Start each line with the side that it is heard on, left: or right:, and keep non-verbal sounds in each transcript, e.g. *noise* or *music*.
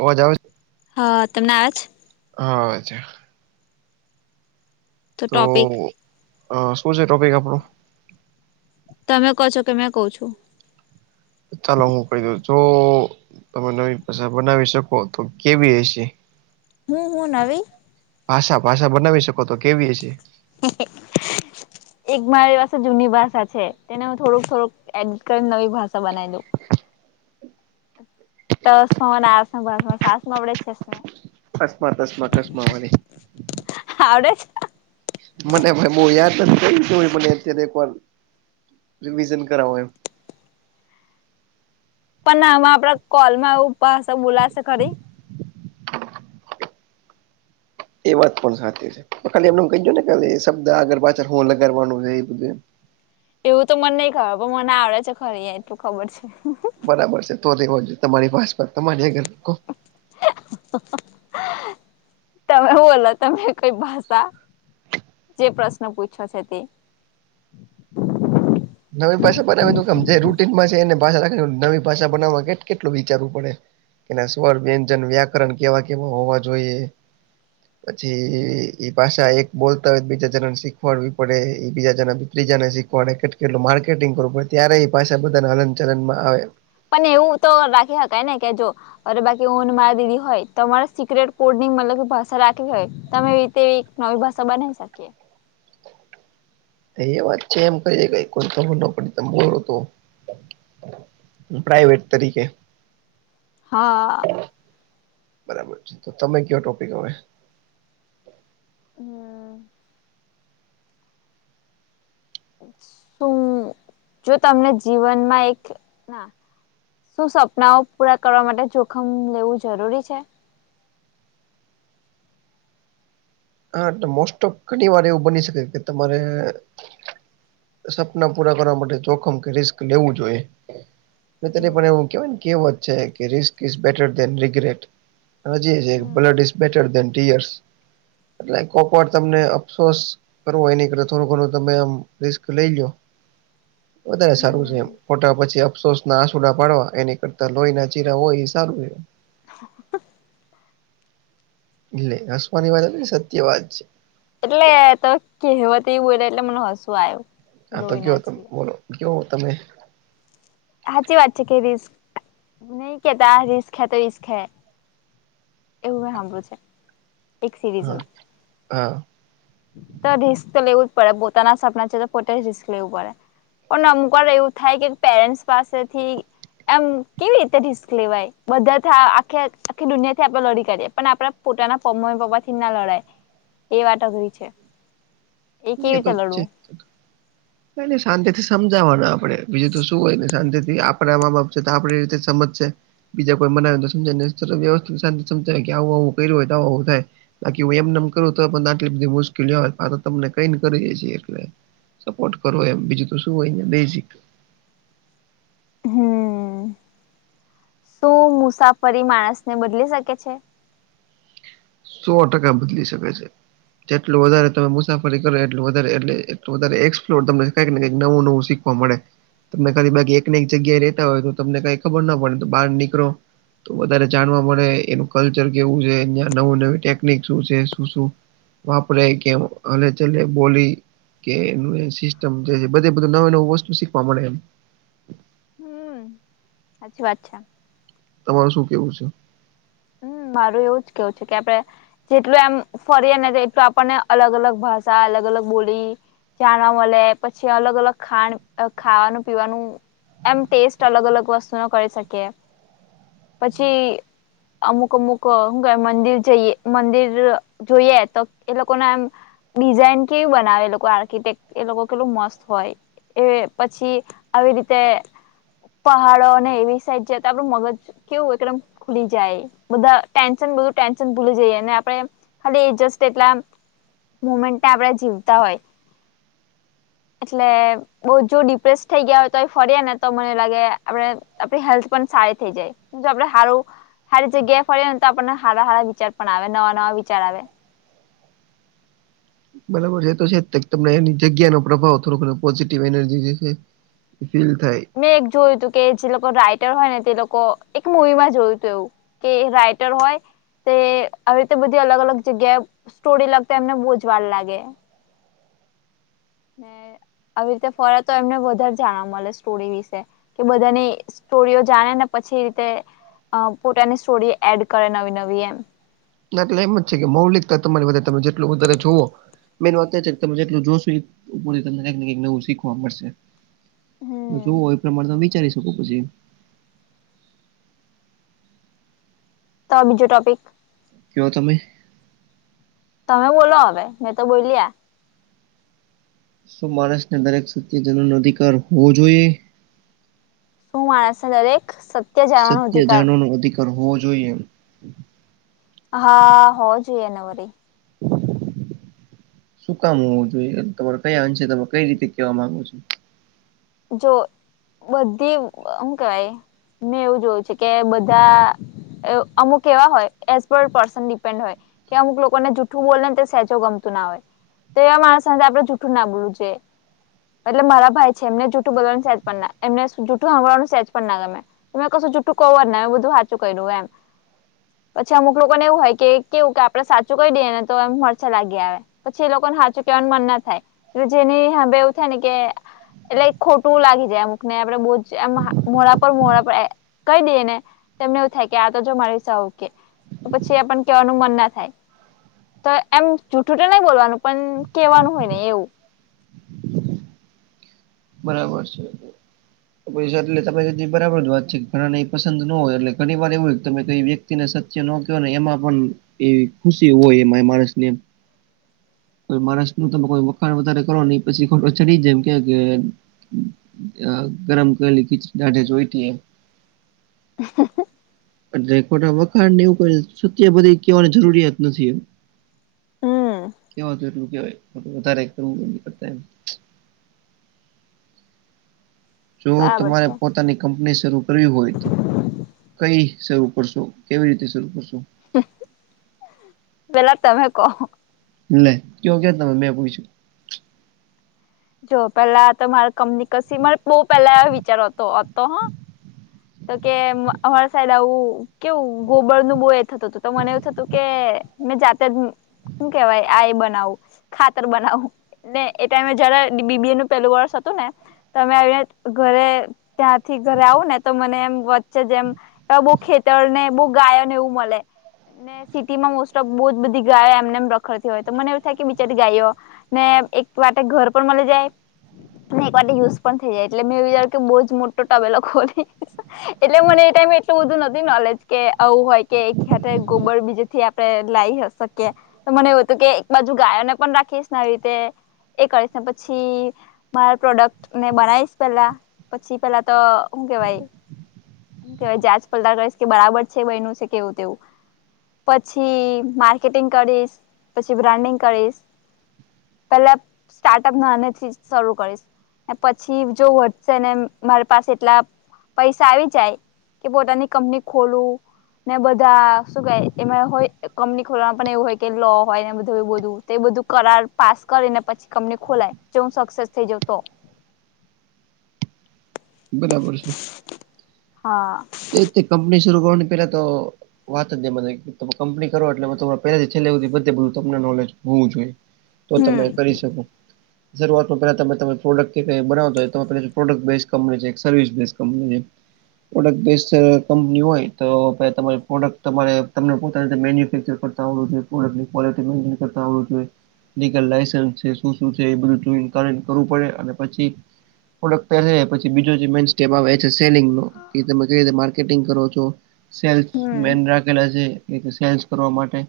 right: અવાજ આવે છે?
left: હા, તમને આવે છે.
right: હા, અચ્છા. તો શું છે ટોપિક આપણું?
left: તમે કહો છો? કે મે કો છો?
right: ચાલો, હું કહી દઉ જો. તમે નવી ભષા બનાવી શકો, તો કેવી હશે.
left: હું, હું નવી.
right: ભાષા ભાષા બનાવી શકો તો, કેવી હ છે.
left: હ *unintelligible* એક મારી પાસે જૂની ભાષા છે, તેને હું થોડુંક થોડુંક એડટ કરી, નવી ભાષા બનાવી દઉં. તો સનેસમાં સાસ માંડે છે.
right: અસ્માત અસ્માત કસ્મા વારી *unintelligible*
left: આવડે છે.
right: મને ભ બહુ યાદ નથી, થું હો મને અત્યારે એક વાર રિવિઝન કરાવે એ.
left: પણ ના આમાં આપડે કોલેજમાં એવું, બોલાશે ખરી.
right: એ વાત પણ સાચી છે, ખાલી એમ કહીજ ને, ખા શબ્દ આગળ પાછળ હું લગાવાનું છે, એ બધું
left: એવું તો મને નહીં ખબર પણ મને આવડે છે, ખરી અ એટલું ખબર છે.
right: બરાબર છે, તો રહેેવા જોઈએ, તમારી પર તમારી યા ઘર.
left: *unintelligible* તમે બોલો તમે કઈ ભાષા જે પ્રશ્ન પૂછો છો તે?
right: નવી ભાષા બનાવી, કેમ જે રૂટીનમાં છે, એનો નવી ભાષા બનાવવા કે, કેટલું વિચારવું પડે. કેના સ્વર વ્યંજન વ્યાકરણ કેવા કેવા હોવા જોઈએ? પછી ભાષા એક બોલતા હોય, બીજા જણાને શીખવાડવી પડે એ, બીજા જણા. ત્રીજાને શીખવાડે કેટ કેટલું માર્કેટિંગ કરવું પડે, ત્યારે એ પાછા બધાને હલન-ચલનમાં આવે.
left: પણ એવું તો રાખી શકાય ને, કે જો અરે બાકી ઓન મારા દીદી હોય, તમારે સિક્રેટ પોડ મતલબ ભાષા રાખવી હોય. તમેવી રીતેવી નવી ભાષા બનાવી શકીએ.
right: એ વાત છે, એમ ક કોઈ ખબર ના પડી ત બો તો. *unintelligible* પ્રાઈવેટ તરીકે.
left: હા.
right: બરાબર છે તો તમે કયો ટોપિક હવે?
left: હમ. શું જો તમને જીવનમાં એક ના શું સપનાઓ પૂરા કરવા માટે જોખમ લેવું જરૂરી છે?
right: હા એટલે મોસ્ટ ઓફ ઘણી વાર એવું બની શકે કે તમારે સપના પૂરા કરવા માટે જોખમ કે રિસ્ક લેવું જોઈએ. ત
left: હમ
right: પણ એવું કેવાય કેવત છે કે રસ્ બેટર રગટ. જી
left: હમ
right: ઇટ એટલે કોક વાર તમને અફસોસ કરવો એની કર થોડું ઘણું તમે આમ રિસ્ક લઈ લો, વધારે સારું છે એમ.
left: હમ
right: ફોટા પછી અફસોસ ના આસુડા પાડવા એની કરતા લોહી ના ચીરા હોય એ સારું હો. એટલે હસવાની વાત સત્ય વાત છે.
left: એટલે તો કવતી એ એટલે મને હસું આવ્યું.
right: હા તો
left: લોહી
right: કયો
left: ના
right: તમે
left: ચીરે
right: બોલો કયો તમે.
left: સાચી વાત છે કે રિસ્ક નહી કેતા રિસ્ક હૈ તો રિસ્ક હૈ. એવું હમરું છે. એક
right: હા
left: સિરીઝમાં
right: હા.
left: તો રિસ્ક તો લેવું જ પડે પોતાના સપના છે તો પોતે જ રિસ્ક લેવું પડે. પણ અમુક એવું થાય કે પેરેન્ટ્સ પાસેથી એમ કેવી રીતે રિસ્ક લેવાય બધા આખ આખી દુનિયા થી આપડે લડી કરીએ પણ આપડ પોતાના પમ્મ પપ્પા થી ના લડાય, એ વાત અઘરી છે. કેવી
right: એ તો
left: રીતે લડવું
right: છેને શાંતિ થી સમજાવાનું. આપે બીજું તો શું હોય ને શાંતિથી આપણા આમા બાપ છે તો આપડી રીતે સમજશે. બીજા કોઈ મનાવે તો સમજ વવસ્થ શાંતિ સમજાય આવું આવું કર્યું હોય તો આવ આવું થાય. બાકી હો એમ નમક હતો પણ દાખલી બધ મુશ્કેલીય તમને કઈને કરીએે, એટલે સપોર્ટ કરવો એમ બીજું તો શું હોય દ
left: હમ, શું મુસાફરી માણસ ને બદલી શકે છે?
right: સો ટકા બદલી શકે છે. જેટલું વધારે તમે મુસાફરી કરો એટલું વધારે એટલે એટલું વધારે એક્સપ્લોર ત કક કક નવું નવું શી મળે, તમને ખાલી બાકી એકને એક જગ્યાએ રેતા હોય તો તમને કઈ ખબર ના પડે તો બહાર નીકળો. તો વધારે જાણવા મળે એનું કલ્ચર કેવું છે અં નવું નવી ટેકનિક શું છે શું શું વાપરે કે હ ચલે બોલી કે એ સિસ્ટમ જે બધ બધું નવી નવું વસ્તુ શીખવા મળે એમ.
left: હમ સાછી વાત છે.
right: તમાર શું કેવું છે?
left: હમ મારું એવું જ કેવું છે કે આપડે જેટલું એમ ફરીએ ને એટલું આપણને અલગ અલગ ભાષા અલગ અલગ બોલી. જાણવા મળે પછી અલગ અલગ ખાણ ખાવાનું પીવાનું એમ ટેસ્ટ અલગ અલગ વસ્તુ ન કરી શકીએ, પછી અમુક અમુક શું મંદિર જઈએ મંદિર જોઈએ તો એ લોકોને એમ ડિઝાઇન કેવીું બનાવે એ લોકો આર્કિટેક્ટ એ લોકો કેટલું મસ્ત હોય. એ પછી, આવી રીતે પહાડો અનેને એવી સાઈડ જાય તો આપડું મગજ કેવું એકદમ ખુલી જાય. બધ ટેન્શન બું ટેન્શન ભૂલી જઈએ આપે ખાલી જ એટલા મુમેન્ટને આપડે જીવતા હોય. એટલે બઉ જો ડિપ્રેસ થઈ ગયા હોય તો ફર્યા ને તો મને લાગે આપણે આપણી હેલ્થ પણ સારી થઈ જાય. જો આપડે સારું સારી જગ્યાએ ફરીએ ને તો આપણને સારા સારા વિચાર પણ આવે નવા નવા વિચાર આવે.
right: બરાબર છે તો છે તમને એની જગ્યા નો પ્રભાવ થોડોકો પોઝિટિવ એનર્જી જે છે. ફીલ થાય.
left: મેં એક જોયું હતું કે જે લોકો રાઈટર હોય ને તે લોકો એક મવી માં જોયું હતું એવું કે રાઈટર હોય તે આવી રીતે બધી અલગ અલગ જગ્યાએ સ્ટોરી લગતા એમને બોજ વાર લાગે ને આવી રીતે ફરે તો એમને વધારે જાણવા મળે સ્ટોરી વિશે કે બધાની સ્ટોરીઓ જાણે ને પછી રીતે અ પોતાની સ્ટોરી એડ કરે નવી નવી એમ
right: ના એટલે એમ જ છે કે મૌલિકતા તમારી વધારે તમે જેટલું વધારે જુવો મેન વાત તો એ છે કે તમે જેટલું જોશ તમને કંઈક ને કઈક નવું શીખવા મળશે
left: હમ
right: જોવું એ પ્રમાણે તમે વિચારી શકો પછી
left: તો બીજો ટોપિક
right: કેવો તમે
left: તમે બોલો હવે મેં તો બોયલી આ
right: શું માણસને દરેક સત્યજનોનો અધિકાર હોવો જોઈએ
left: શું માણસને દરેક સત્ય જાણવાનો અધિકાર
right: પરવો જોઈએ
left: હા હોવો જોઈએ ને વરી
right: *inaudible* શું કામ હોવું જોઈએ તમારે કયા અંશે તમામે કઈ રીતે કેવા માંગો છો
left: જો બધી એમ કેવાય મેં એવું જોયું છે કે બધા અમુક એવા હોય એઝ પર પર્સન ડિપેન્ડ હોય કે અમુક લોકોને જૂઠું બોલેને તે સેચો ગમતું ના હોય તો એવા માણસ સાથે આપડે જુઠું ના બોલવું જોયે એટલે મારા ભાઈ છે એમને જૂઠું બોલવાનું સેજ પણ ના એમને જૂઠું હાંભળવાનું સેજ પણ ના ગમે તમે કશું જુઠું કવો ને બધું વાચું કર્યું એમ પછી અમુક લોકોને એવું હોય કે કેવું કે આપડે સાચું કહી દઈએ ને તો એ મરચા લાગી આવે પછી એ લોકોને હાંચું કેવાનું મન ના થાય એલે જેની હામ્બે એવું થાય ને કે એટલે ખોટું લાગી જાય અમુક ને આપડે બહુ જમ મોડા પર મોડા પર કહી દઈએ ને તને એવું થાય કે આ તો જો મારી સવ કે પછી એ પણ કેવાનું મન ના થાય તો એમ જુઠુંતો ના બોલવાનું પણ કેવાનું હોય ને એવું
right: બરાબર છે *unintelligible* એટલે તમે બરાબર જ વાત છે કે ઘણા ને એ પસંદ ન હોય એલે ઘણી વાર એવું હોય તમેં કઈ વ્યક તી ને સત્ય ન કેવો ને એમાં પણ એવી ખુશી હોય એમાં માણસને કોઈ માણસનું તમે કોઈ વખાણ વધારે કરો ની પછી ખોટો ચડી જાય કેમ કે અ ગરમ કરેલી ખીચડી દાઢે જોઈતી
left: *inaudible*
right: એટલે ખોટા વખાણ ને એવું કોઈ સત્ય બધી કેવાની જરૂરિયાત નથી એમ
left: હમ
right: કેવાય તેટલું કેવાય વધારે કરવું કરતા એમ જો
left: બરાબર
right: તમારે
left: છે
right: પોતાની કંપની શરૂ કરવી હોય તો કઈ શરૂ કરશો કેવી રીતે શરૂ કરશો
left: પેલા તમે કહો
right: લે કયો કે તમે મેં પૂઇછું
left: જો પેલા તો મારે કમની કસી મારે બો પેલા વિચારતો હતો હા ત કે અમારે સાઈડ આવું કેવું ગોબર નું બો એ થતું હતું તો મને એવું થતું કે મેં જાતે જ હું કેવાય આઈ બનાવું ખાતર બનાવું ને એ ટાઈમે જરા બી બી એ નું પેલું વર્ષ હતું ને તમે આવીને ઘરે ત્યાંથી ઘરે આવુંને તો મને એમ વચ્ચે જ એમ ત્યાં બો ખેતર ને બો ગાયો ને એવું મલે ને સિટી માં મોસ્ટ ઓફ બહુ જ બધી ગાય એમને એમ રખડતી હોય તો મને એવું થાય કે બિચાર ગાયો ને એક વાતે ઘર પણ મળી જાય ને એક વા યુઝ પણ થઈ જાય એટલે મે એ વિ કે બહુ જ મોટો ટબેલો ખોલી એટલે મને એ ટાઈમે એટલું બધું નથી નોલેજ કે આવું હોય કે એક ખ્યા ગોબર બીજે થી આપણે લાવ શકીએ તો મને એવું હતું કે એક બાજુ ગાયોને પણ રાખીશ ને આવી રીતે એ કરીશ ને પછી મારા પ્રોડક્ટ ને બનાવીશ પેલા પછી પેલા તો હું કેવાય શું કેહેવાય જાચ પાડતાલ કરીશ કે બરાબર છે બનું છે કેવું તેવું પછી માર્કેટિંગ કરીશ પછી બ્રાન્ડિંગ કરીશ પેલા સ્ટાર્ટઅપ નાની થી શરૂ કરીશ પછી જો વધશે ને મારી પાસે એટલા પૈસા આવી જાય કે પોતાની કંપની ખોલવું ને બધા શું કે એમાં હોય કંપની ખોલવાનું પણ એવું હોય કે લો હોય ને બધું એવું બધું એ બધું કરાર પાસ કરીને પછી કંપની ખોલાય જો હું સક્સેસ થઈ જઉ તો
right: બરાબર છે.
left: હા
right: એજ તો કંપની શરૂ કરવાની પેલા તો વાત જ મને તમે કંપની કરો એટલે પેલાથી છેલ્લે સુધી બધે બધું તમને નોલેજ હોવું જોઈએ. તો તમે
left: હમ
right: કરી શકો. શરૂઆતમાં પેલા તમે તમે પ્રોડક્ટ કે બનાવતા હોય તો આપણે પ્રોડક્ટ બેઝ કંપની છે એક સર્વિસ બેઝ કંપની છે. બેસ્ટ કંપની હોય તો પે તમારી પ્રોડક્ટ તમારે તમને પોતાની રીમેન્યુફેક્ચર કરતાં આવડવું જોઈએ. *unintelligible* આવડવું જોઇએ. લીગલ લાઇસન્સ છે શું શું છે એ બધું જોઈને બધું કરવું પડે અને પછી પ્રોડક્ટ લે પછી બીજો જે મેન સ્ટેપ આવે છે સેલિંગનો એ તમે ક માર્કેટિંગ કરો છો સેલ્સ
left: હમ
right: મેન રાખેલા છે એ તો સેલ્સ કરવા માટે.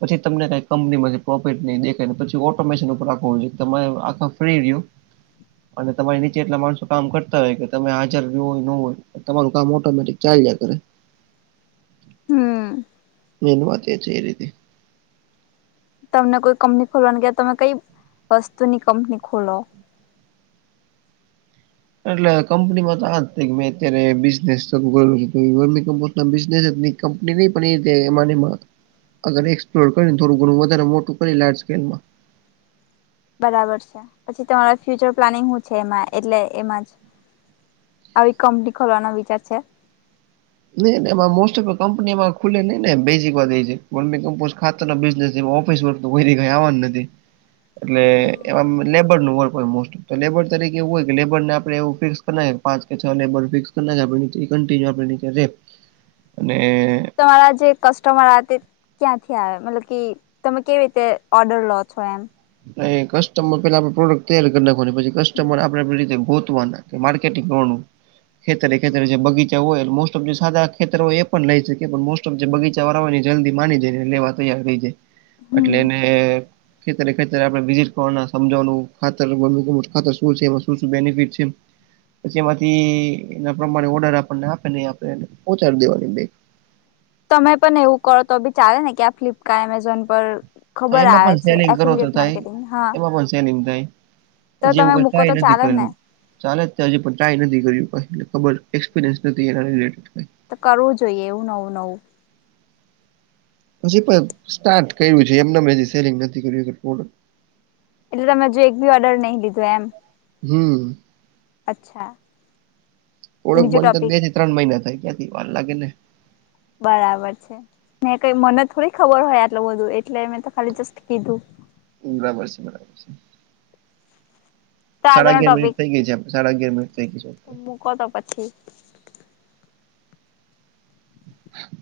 right: પછી તમને કઈ કંપનીમાંથી પ્રોફિટને ઈ દેખાય ને પછી ઓટોમેશન ઉપર રાખવાનું છે તમારે આખા ફ્રી રહ્યું અને તમારી નીચે એટલા માણસો કામ કરતા હોય કે તમે હાજર રહ્યો ન હોય. તો તમારું કામ ઓટોમેટિક ચાલયા કરે.
left: હમ.
right: મેન વાત એ છે એ રીતે
left: તમને કોઈ કંપની ખોલવાની કેય તો તમે કઈ વસ્તુની કંપની ખોલો?
right: એટલે કંપનીમાં તો આ જ તે કે મે અત્યારે બિઝનેસ શરૂ કર્યો છે તો ઈ *inaudible* બિઝનેસ જ નહીં કંપની નહી પણ એમાં ને એમાં અગર એક્સપ્લોર કરીને થોડું ઘણું વધારે મોટું કરી લાર્જ સ્કેલમાં
left: બરાબર છે. પછી તમારા ફ્યુચર પ્લાનિંગ હું છે એમાં એટલે એમાં જ આવી કંપની ખોલવાનો વિચાર છે?
right: નહીં ને એમાં મોસ્ટ ઓફ કંપની એમાં ખુલે નઈ ને બેઝિક વાત એ છે વર્મી કેમ્પોસ ખાત તરના બિઝનેસ એમાં ઓફિસ વર્ક તો કોઈ દી કાઈ આવવાના નથી. એટલે
left: હમ
right: એમાં લેબરનું વર્ક હોય મોસ્ટ તો લેબર તરીકે એવું હોય કે લેબરને આપડે એવું ફિક્સ કર નાયખા કે પાંચ કે છ લેબર ફિક્સ કર નાયખા પછી કન્ટિન્યુ આપણને એટલે અને
left: તમારા જે કસ્ટમર આવે તે ક્યાંથી આવે મતલબ કે તમે કેવી રીતે ઓર્ડર લો છો એમ?
right: એ કસ્ટમર પેલા આપણે પ્રોડક્ટ તૈયારી કરી નાખવાની. પછી કસ્ટમર
left: હમ
right: આપણે આપણી રીતે ગોતવાના. માર્કેટિંગ કરવાનું. ખેતરે ખેતરે
left: હમ.
right: જે બગીચા હોય એટલે મોસ્ટ ઓફ સારા ખેતર હોય એ પણ લઈ શકે પણ મોસ્ટ ઓફ જે બગીચાવાળા હો ને જલ્દી માની જાયને લેવા તૈયાર થઈ જાય. એટલે
left: હમ
right: એને ખેતરે ખેતરે આપણે વિઝિટ કરવા સમજાવાનું ખાતર અમુક અમુક ખાતર શું છે એ વસ્તુથી શું બેનિફિટ છે. પછી એમાંથી એના પ્રમાણે ઓર્ડર આપણને આપે ને આપણે પહોંચાડી દેવાની બેગ.
left: તમે પણ એવું કરો તો બી ચાલે ને કે આ ફ્લિપકાર્ટ, એમેઝોન પર ખબર
right: એમાં
left: આવે
right: પણ
left: છે
right: સેલિંગ કરો તો
left: એફિલિટ
right: થાય
left: માર્કેટિંગ હા
right: *inaudible* હજી એવું
left: તો તમે
right: કાઈ
left: મૂકો તો
right: ટ્રાય નથી
left: ચાલે
right: કરેલું.
left: ને.
right: ચાલે ત્યાં હજી પણ ટ્રાય નથી કર્યું કઈ ખબર એક્સપિરિયન્સ નથી એના રિલેટેડ કઈ
left: તો કરવું જોઈએ એવું નવું નવુ
right: પછી પણ સ્ટાર્ટ કર્યું છે એમ ને એમ સેલિંગ નથી કર્યુ
left: એટલે તમે જો એક બી ઓર્ડર નહીં લીધો એમ
right: હમ
left: અચ્છા.
right: ઓળખ
left: બીજો
right: બન કર દે
left: ટોપિક
right: જે તો ત્રણ મહિના થાય ક્યાંથી વાર લાગે ને
left: બરાબર છે ને, કઈ મને થોડી ખબર હોય, આટલું બધું એટલે મેં તો ખાલી જસ્ટ કીધું.
right: બરાબર છે બરાબર છે.
left: તો
right: સાડા
left: આગળનો
right: અગિયાર મિનિટ
left: ટોપિક
right: થઈ ગઈ છે આપ સાડા અગિયાર મિનિટ થઈ ગઈ છે.
left: કતો પછી
right: *unintelligible*